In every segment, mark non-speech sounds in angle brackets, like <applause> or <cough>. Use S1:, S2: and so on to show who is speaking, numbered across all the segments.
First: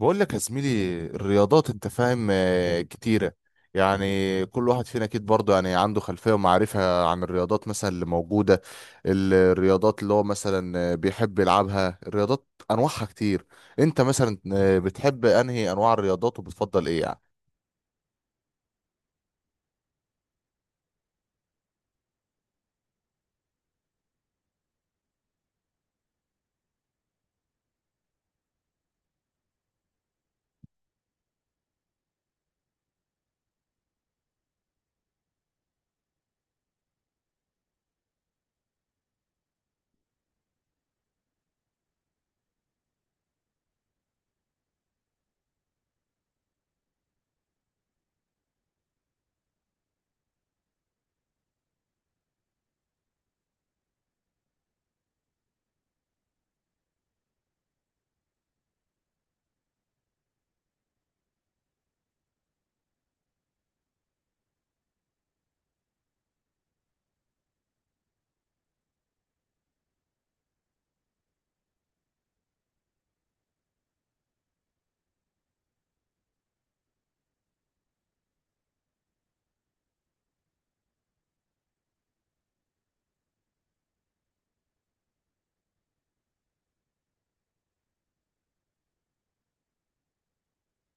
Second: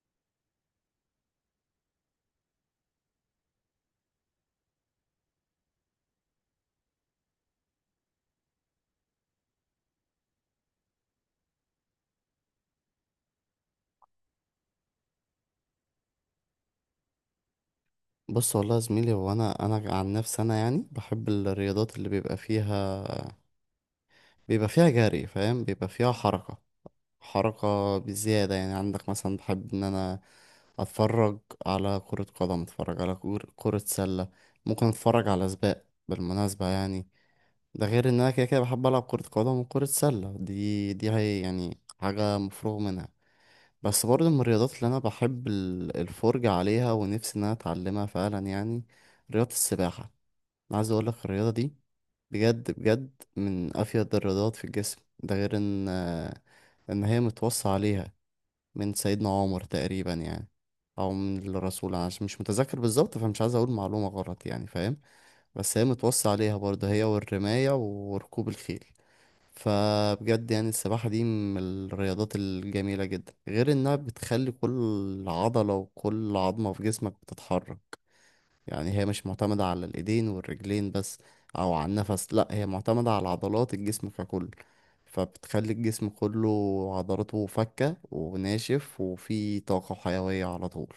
S1: بقول لك يا زميلي، الرياضات انت فاهم، كتيرة. يعني كل واحد فينا اكيد برضه يعني عنده خلفية ومعرفة عن الرياضات مثلا اللي موجودة. الرياضات اللي هو مثلا بيحب يلعبها، الرياضات انواعها كتير. انت مثلا بتحب انهي انواع الرياضات وبتفضل ايه يعني؟
S2: بص، والله يا زميلي، هو انا عن نفسي انا يعني بحب الرياضات اللي بيبقى فيها جري، فاهم، بيبقى فيها حركة بزيادة. يعني عندك مثلا بحب ان انا اتفرج على كرة قدم، اتفرج على كرة سلة، ممكن اتفرج على سباق بالمناسبة، يعني ده غير ان انا كده كده بحب العب كرة قدم وكرة سلة، دي هي يعني حاجة مفروغ منها. بس برضه من الرياضات اللي انا بحب الفرجة عليها ونفسي ان انا اتعلمها فعلا، يعني رياضة السباحة. أنا عايز اقول لك الرياضه دي بجد بجد من افيد الرياضات في الجسم، ده غير ان هي متوصى عليها من سيدنا عمر تقريبا، يعني او من الرسول، انا عشان مش متذكر بالظبط فمش عايز اقول معلومه غلط، يعني فاهم. بس هي متوصى عليها برضه، هي والرمايه وركوب الخيل. فبجد يعني السباحة دي من الرياضات الجميلة جدا، غير انها بتخلي كل عضلة وكل عظمة في جسمك بتتحرك. يعني هي مش معتمدة على الإيدين والرجلين بس أو على النفس، لأ هي معتمدة على عضلات الجسم ككل، فبتخلي الجسم كله عضلاته فكة وناشف وفيه طاقة وحيوية على طول.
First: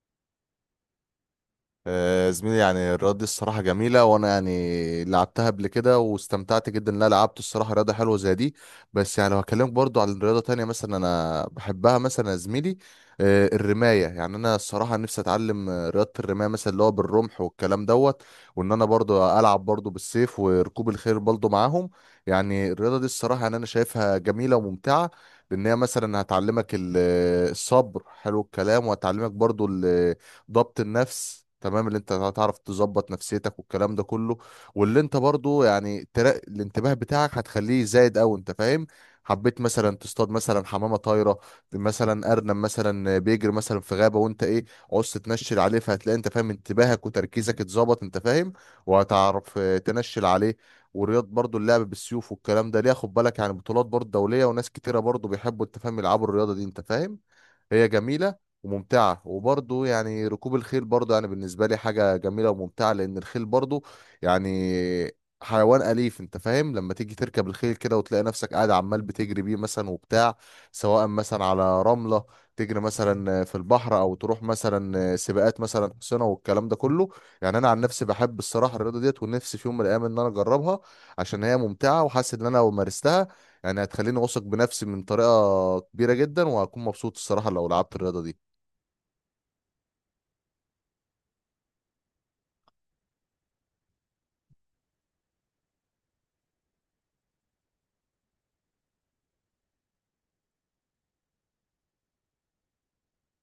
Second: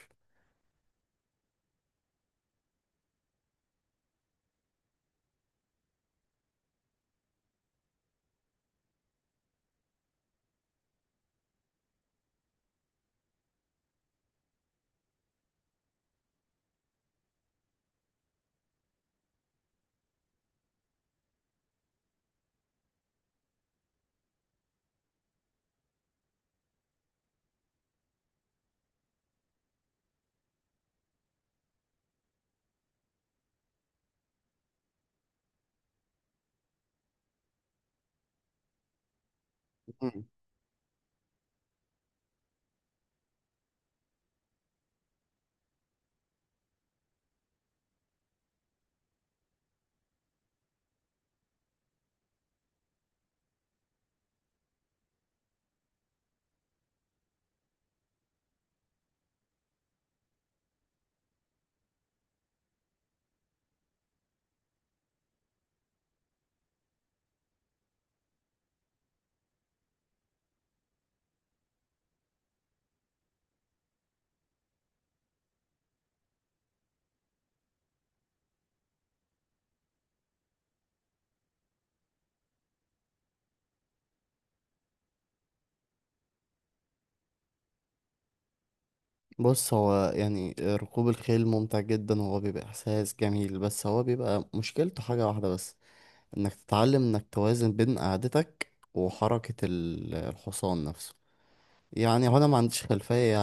S1: زميلي، يعني الرياضة دي الصراحة جميلة، وأنا يعني لعبتها قبل كده واستمتعت جدا إن أنا لعبت الصراحة رياضة حلوة زي دي. بس يعني لو هكلمك برضو عن رياضة تانية مثلا أنا بحبها مثلا يا زميلي، الرماية، يعني أنا الصراحة نفسي أتعلم رياضة الرماية مثلا اللي هو بالرمح والكلام دوت. وإن أنا برضو ألعب برضو بالسيف وركوب الخيل برضو معاهم. يعني الرياضة دي الصراحة يعني أنا شايفها جميلة وممتعة، لأن هي مثلا هتعلمك الصبر، حلو الكلام، وهتعلمك برضو ضبط النفس، تمام، اللي انت هتعرف تظبط نفسيتك والكلام ده كله. واللي انت برضو يعني الانتباه بتاعك هتخليه زايد قوي، انت فاهم، حبيت مثلا
S2: مم.
S1: تصطاد مثلا حمامه طايره، مثلا ارنب مثلا بيجري مثلا في غابه وانت ايه، عوزت تنشل عليه، فهتلاقي انت فاهم انتباهك وتركيزك اتظبط، انت فاهم، وهتعرف تنشل عليه. ورياض برضو اللعب بالسيوف والكلام ده ليه، خد بالك، يعني بطولات برضو دولية وناس كتيرة برضو بيحبوا انت فاهم يلعبوا الرياضة دي، انت فاهم، هي جميلة وممتعة. وبرضه يعني ركوب الخيل برضه يعني بالنسبة لي حاجة جميلة وممتعة، لأن الخيل برضه يعني حيوان أليف، أنت فاهم، لما تيجي تركب الخيل كده وتلاقي نفسك قاعد عمال بتجري بيه مثلا وبتاع، سواء مثلا على رملة تجري مثلا في البحر، أو تروح مثلا سباقات مثلا حصينة والكلام ده كله. يعني أنا عن نفسي بحب الصراحة الرياضة ديت، ونفسي في يوم من الأيام إن أنا أجربها، عشان هي ممتعة وحاسس إن أنا لو مارستها يعني هتخليني واثق بنفسي من طريقة كبيرة جدا، وهكون مبسوط الصراحة لو لعبت الرياضة دي.
S2: بص، هو يعني ركوب الخيل ممتع جدا وهو بيبقى إحساس جميل، بس هو بيبقى مشكلته حاجة واحدة بس، إنك تتعلم إنك توازن بين قعدتك وحركة الحصان نفسه. يعني هو انا ما عنديش خلفية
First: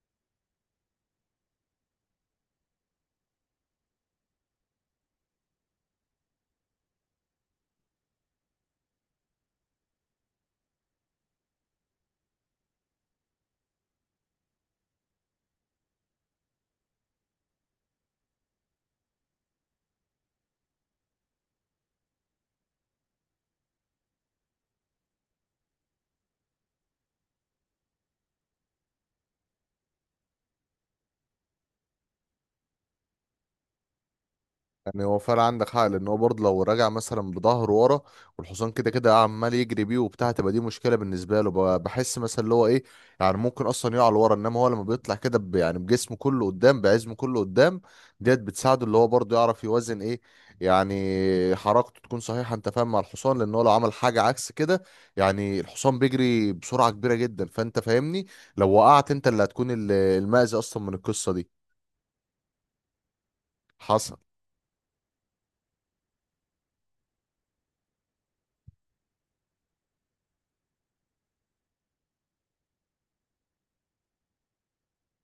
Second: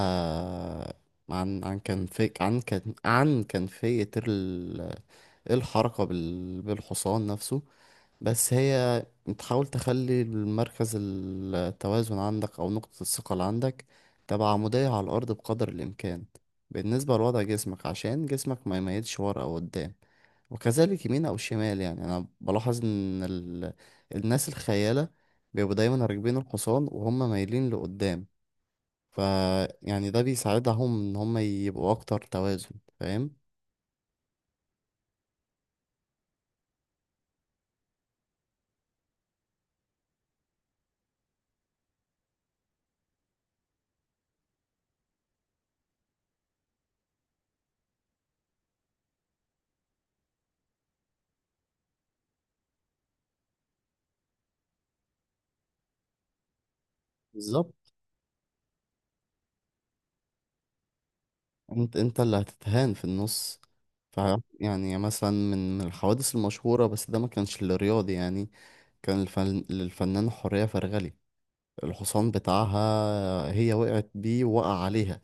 S2: عن عن كان في عن كان عن كيفية ال- إيه الحركة بالحصان نفسه. بس هي بتحاول تخلي مركز التوازن عندك أو نقطة الثقة اللي عندك تبقى عمودية على الأرض بقدر الإمكان، بالنسبة لوضع جسمك، عشان جسمك ما يميلش ورا أو قدام وكذلك يمين أو شمال. يعني أنا بلاحظ إن الناس الخيالة بيبقوا دايما راكبين الحصان وهم مايلين لقدام. ف يعني ده بيساعدهم ان هم يبقوا اكتر توازن، فاهم؟
S1: يعني هو فعلا عندك حق، لان هو برضه لو راجع مثلا بظهره ورا والحصان كده كده عمال يجري بيه وبتاع، تبقى دي مشكله بالنسبه له، بحس مثلا اللي هو ايه، يعني ممكن اصلا يقع لورا، انما هو لما بيطلع كده يعني بجسمه كله قدام بعزمه كله قدام، ديت بتساعده اللي هو برضه يعرف يوزن ايه، يعني حركته تكون صحيحه انت فاهم مع الحصان، لان هو لو عمل حاجه عكس كده، يعني الحصان بيجري بسرعه كبيره جدا، فانت
S2: بالظبط.
S1: فاهمني، لو وقعت انت اللي هتكون المأذي اصلا من القصه دي.
S2: انت اللي هتتهان في النص.
S1: حصل.
S2: ف يعني مثلا من الحوادث المشهورة، بس ده ما كانش للرياضي يعني، كان للفنان حورية فرغلي الحصان بتاعها، هي وقعت بيه، وقع عليها.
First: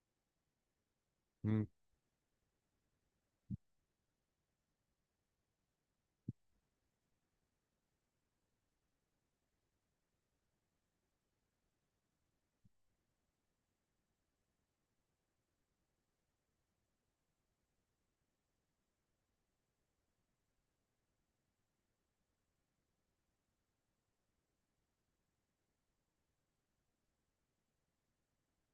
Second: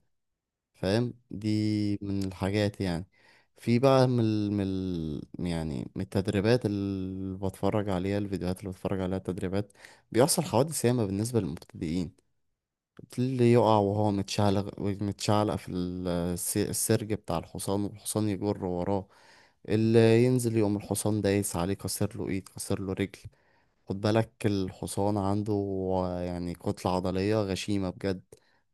S2: فاهم، دي من الحاجات يعني. في بقى يعني من التدريبات اللي بتفرج عليها الفيديوهات اللي بتفرج عليها التدريبات، بيحصل حوادث ياما بالنسبة للمبتدئين. اللي يقع وهو متشعلق في السرج بتاع الحصان والحصان يجر وراه. اللي ينزل يقوم الحصان دايس عليه، كسر له ايد، كسر له رجل. خد بالك الحصان عنده يعني كتلة عضلية غشيمة بجد.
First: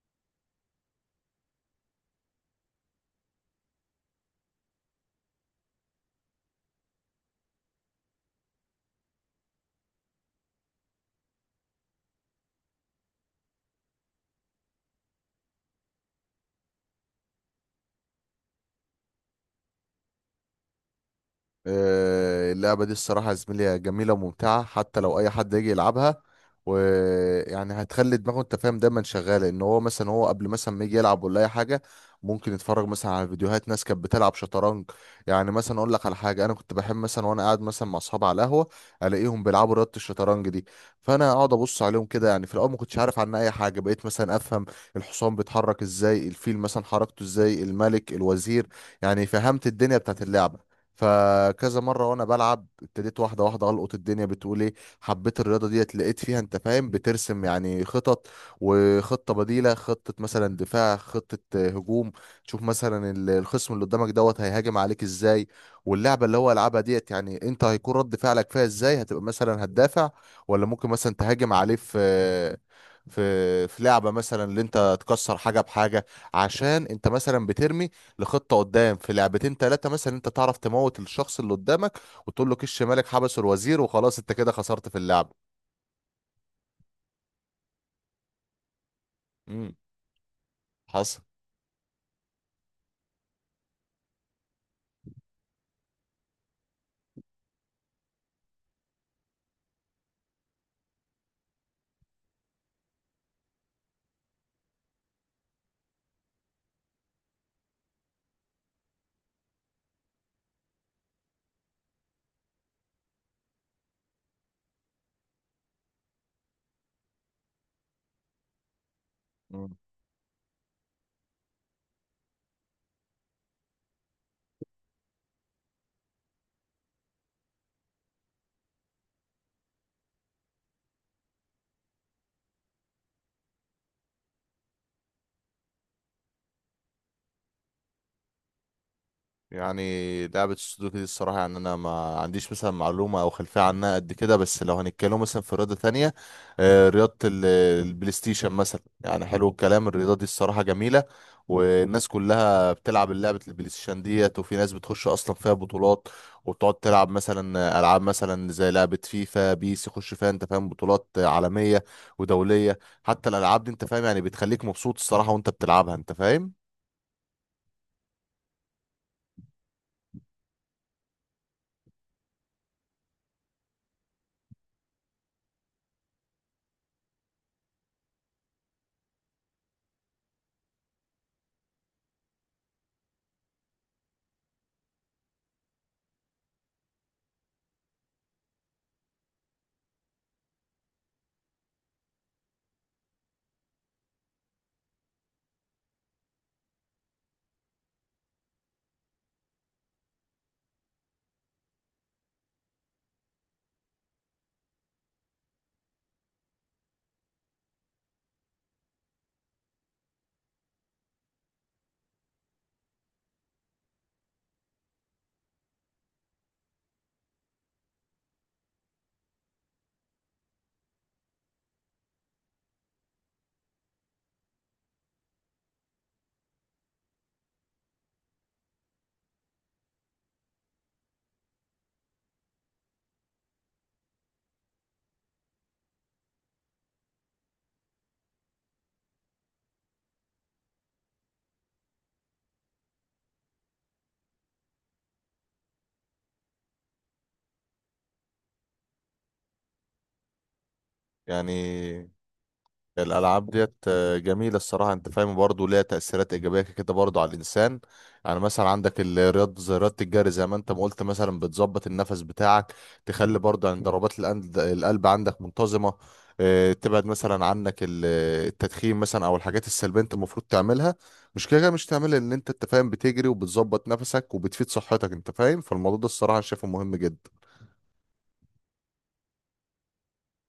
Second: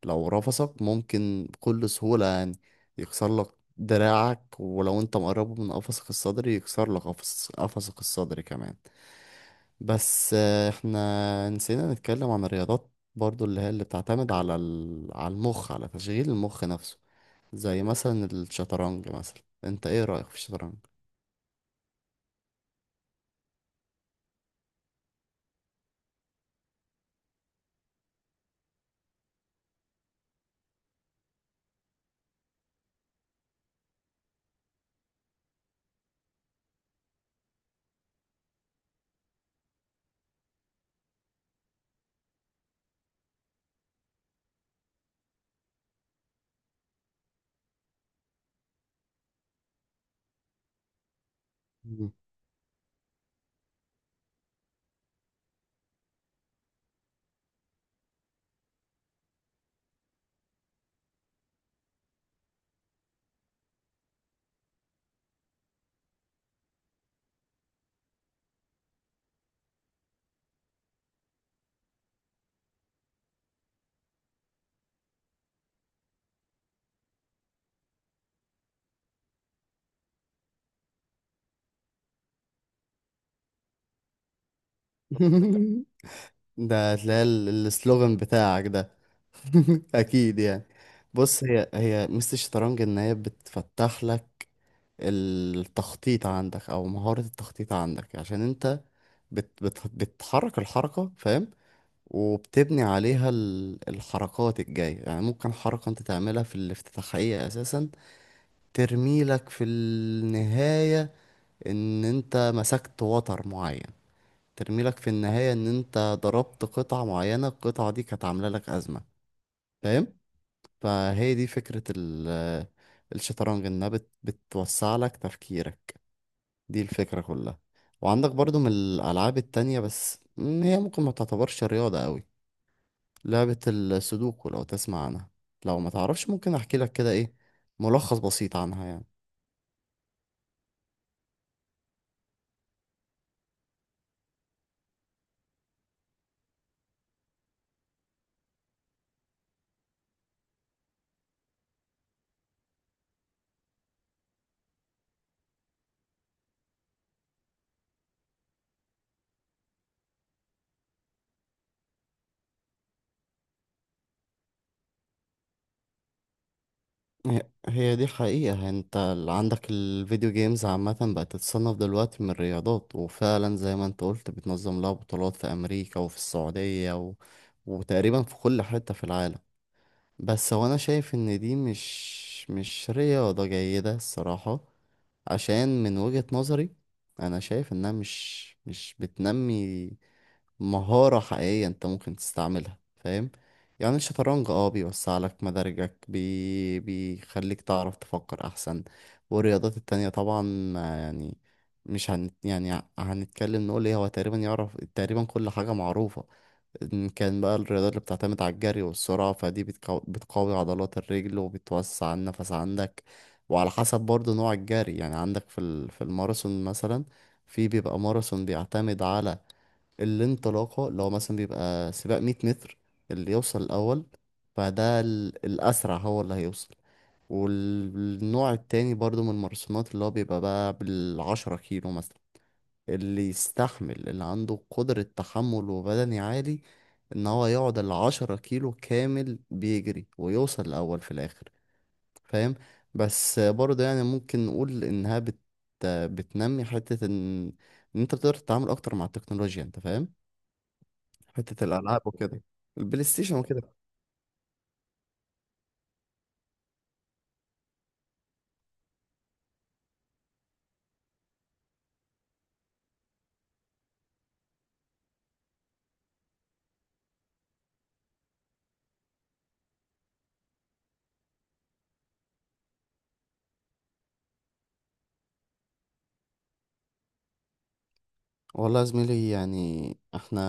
S2: لو رفسك ممكن بكل سهولة يعني يكسر لك دراعك، ولو انت مقربه من قفصك الصدري يكسر لك قفصك الصدري كمان. بس احنا نسينا نتكلم عن الرياضات برضو اللي هي اللي بتعتمد على على المخ، على تشغيل المخ نفسه، زي مثلا الشطرنج. مثلا انت ايه رأيك في الشطرنج؟
S1: اللعبة دي الصراحة يا زميلي جميلة وممتعة، حتى لو أي حد يجي يلعبها، ويعني هتخلي دماغه أنت فاهم دايما شغالة، إن هو مثلا هو قبل مثلا ما يجي يلعب ولا أي حاجة، ممكن يتفرج مثلا على فيديوهات ناس كانت بتلعب شطرنج. يعني مثلا أقول لك على حاجة، أنا كنت بحب مثلا وأنا قاعد مثلا مع أصحابي على القهوة ألاقيهم بيلعبوا رياضة الشطرنج دي، فأنا أقعد أبص عليهم كده، يعني في الأول ما كنتش عارف عنها أي حاجة، بقيت مثلا أفهم الحصان بيتحرك إزاي، الفيل مثلا حركته إزاي، الملك، الوزير، يعني فهمت الدنيا بتاعت اللعبة. فكذا مره
S2: مم.
S1: وانا بلعب ابتديت واحده واحده القط الدنيا بتقول ايه، حبيت الرياضه ديت، لقيت فيها انت فاهم بترسم يعني خطط، وخطه بديله، خطه مثلا دفاع، خطه هجوم. تشوف مثلا الخصم اللي قدامك دوت هيهاجم عليك ازاي، واللعبه اللي هو يلعبها ديت يعني انت هيكون رد فعلك فيها ازاي، هتبقى مثلا هتدافع، ولا ممكن مثلا تهاجم عليه في لعبه مثلا اللي انت تكسر حاجه بحاجه، عشان انت مثلا بترمي لخطه قدام في لعبتين ثلاثه مثلا انت تعرف تموت الشخص اللي قدامك، وتقول له كش مالك، حبسه الوزير، وخلاص انت كده خسرت في اللعبه.
S2: <laughs> ده هتلاقي السلوغان بتاعك ده.
S1: امم.
S2: <laughs> اكيد يعني.
S1: حصل.
S2: بص، هي ميزة الشطرنج ان هي بتفتح لك التخطيط عندك او مهارة التخطيط عندك، عشان انت بت بت بتحرك الحركة، فاهم، وبتبني عليها الحركات الجاية. يعني ممكن حركة انت تعملها في الافتتاحية اساسا ترميلك في النهاية ان انت مسكت وتر معين، ترميلك في النهاية ان انت ضربت قطعة معينة، القطعة دي كانت عاملة لك ازمة، فاهم. فهي دي فكرة الشطرنج، انها بتوسع لك تفكيرك، دي الفكرة كلها. وعندك برضو من الألعاب التانية، بس هي ممكن ما تعتبرش رياضة قوي، لعبة السودوكو، لو تسمع عنها. لو ما تعرفش ممكن احكي لك كده ايه ملخص بسيط عنها، يعني
S1: يعني لعبة السودوكو دي الصراحة يعني أنا ما عنديش مثلا معلومة أو خلفية عنها قد كده. بس لو هنتكلم مثلا في رياضة تانية، رياضة البلاي ستيشن مثلا، يعني حلو الكلام، الرياضة دي الصراحة جميلة، والناس كلها بتلعب لعبة البلاي ستيشن ديت، وفي ناس بتخش أصلا فيها بطولات وبتقعد تلعب مثلا ألعاب مثلا زي لعبة فيفا بيس، يخش فيها أنت فاهم بطولات عالمية ودولية. حتى الألعاب دي أنت فاهم يعني بتخليك مبسوط الصراحة وأنت بتلعبها، أنت فاهم.
S2: هي هي دي حقيقة. انت عندك الفيديو جيمز عامة بقت تتصنف دلوقتي من الرياضات، وفعلا زي ما انت قلت بتنظم لها بطولات في أمريكا وفي السعودية وتقريبا في كل حتة في العالم. بس هو انا شايف ان دي مش رياضة جيدة الصراحة، عشان من وجهة نظري انا شايف انها مش بتنمي مهارة حقيقية انت ممكن تستعملها، فاهم. يعني الشطرنج اه بيوسع لك مدارجك، بيخليك تعرف تفكر احسن، والرياضات التانية طبعا ما يعني مش هن... يعني هنتكلم نقول ايه، هو تقريبا يعرف تقريبا كل حاجة معروفة. إن كان بقى الرياضات اللي بتعتمد على الجري والسرعة، فدي بتقوي عضلات الرجل وبتوسع النفس عندك. وعلى حسب برضو نوع الجري، يعني عندك في في الماراثون مثلا. في بيبقى ماراثون بيعتمد على الانطلاقة، اللي هو مثلا بيبقى سباق 100 متر، اللي يوصل الأول فده الأسرع هو اللي هيوصل. والنوع التاني برضو من الماراثونات، اللي هو بيبقى بقى بالعشرة كيلو مثلا، اللي يستحمل اللي عنده قدرة تحمل وبدني عالي، ان هو يقعد العشرة كيلو كامل بيجري ويوصل الاول في الاخر، فاهم. بس برضه يعني ممكن نقول انها بتنمي حتة ان ان انت بتقدر تتعامل اكتر مع التكنولوجيا، انت فاهم، حتة الالعاب
S1: يعني
S2: وكده، البلاي ستيشن
S1: الالعاب
S2: وكده.
S1: ديت جميله الصراحه، انت فاهم، برضه ليها تاثيرات ايجابيه كده برضه على الانسان. يعني مثلا عندك رياضه زي رياضه الجري، زي ما انت ما قلت، مثلا بتظبط النفس بتاعك، تخلي برضه عند ضربات القلب عندك منتظمه، تبعد مثلا عنك التدخين مثلا او الحاجات السلبيه انت المفروض تعملها. مش كده كده مش تعملها، ان انت فاهم بتجري وبتظبط نفسك وبتفيد صحتك، انت فاهم، فالموضوع ده الصراحه أنا شايفه مهم جدا.
S2: والله يا زميلي يعني احنا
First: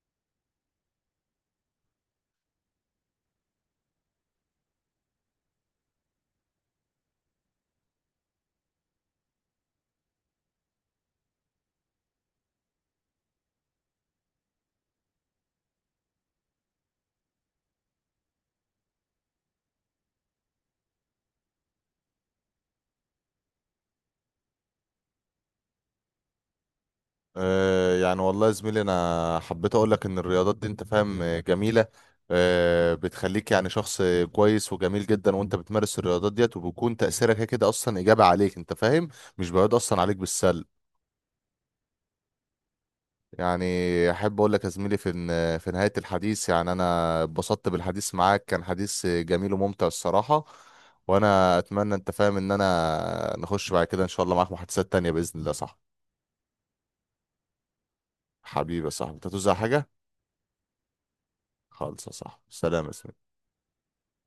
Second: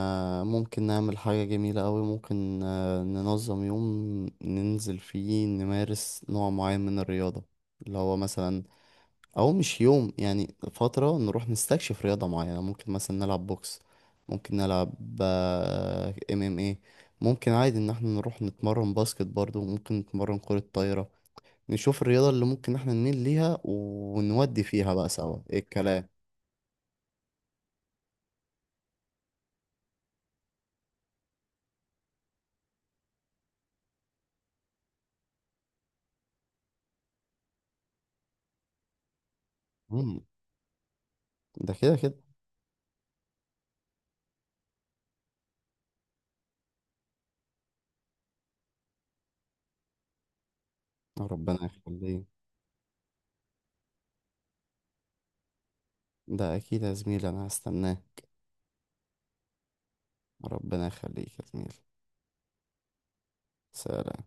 S2: ممكن نعمل حاجة جميلة قوي، ممكن ننظم يوم ننزل فيه نمارس نوع معين من الرياضة، اللي هو مثلا، او مش يوم يعني فترة نروح نستكشف رياضة معينة. ممكن مثلا نلعب بوكس، ممكن نلعب ام ام ايه ممكن عادي ان احنا نروح نتمرن باسكت برضو، ممكن نتمرن كرة طايرة، نشوف الرياضة اللي ممكن احنا نميل ليها ونودي فيها بقى سوا ايه الكلام.
S1: يعني والله يا زميلي، انا حبيت اقول لك ان الرياضات دي انت فاهم جميله، بتخليك يعني شخص كويس وجميل جدا، وانت بتمارس الرياضات ديت وبيكون تاثيرك كده كده اصلا ايجابي عليك، انت فاهم، مش بيعود اصلا عليك
S2: مم.
S1: بالسلب.
S2: ده كده كده.
S1: يعني احب اقول لك يا زميلي في في نهايه الحديث، يعني انا اتبسطت بالحديث معاك، كان حديث جميل وممتع الصراحه، وانا
S2: ربنا
S1: اتمنى انت
S2: يخليك،
S1: فاهم ان انا نخش بعد كده ان شاء الله معاك محادثات تانية باذن الله، صح.
S2: ده أكيد يا زميلي أنا هستناه.
S1: حبيبي يا صاحبي، انت هتوزع حاجه؟
S2: ربنا يخليك يا زميلي.
S1: خالص يا صاحبي، سلام يا زميلي.
S2: سلام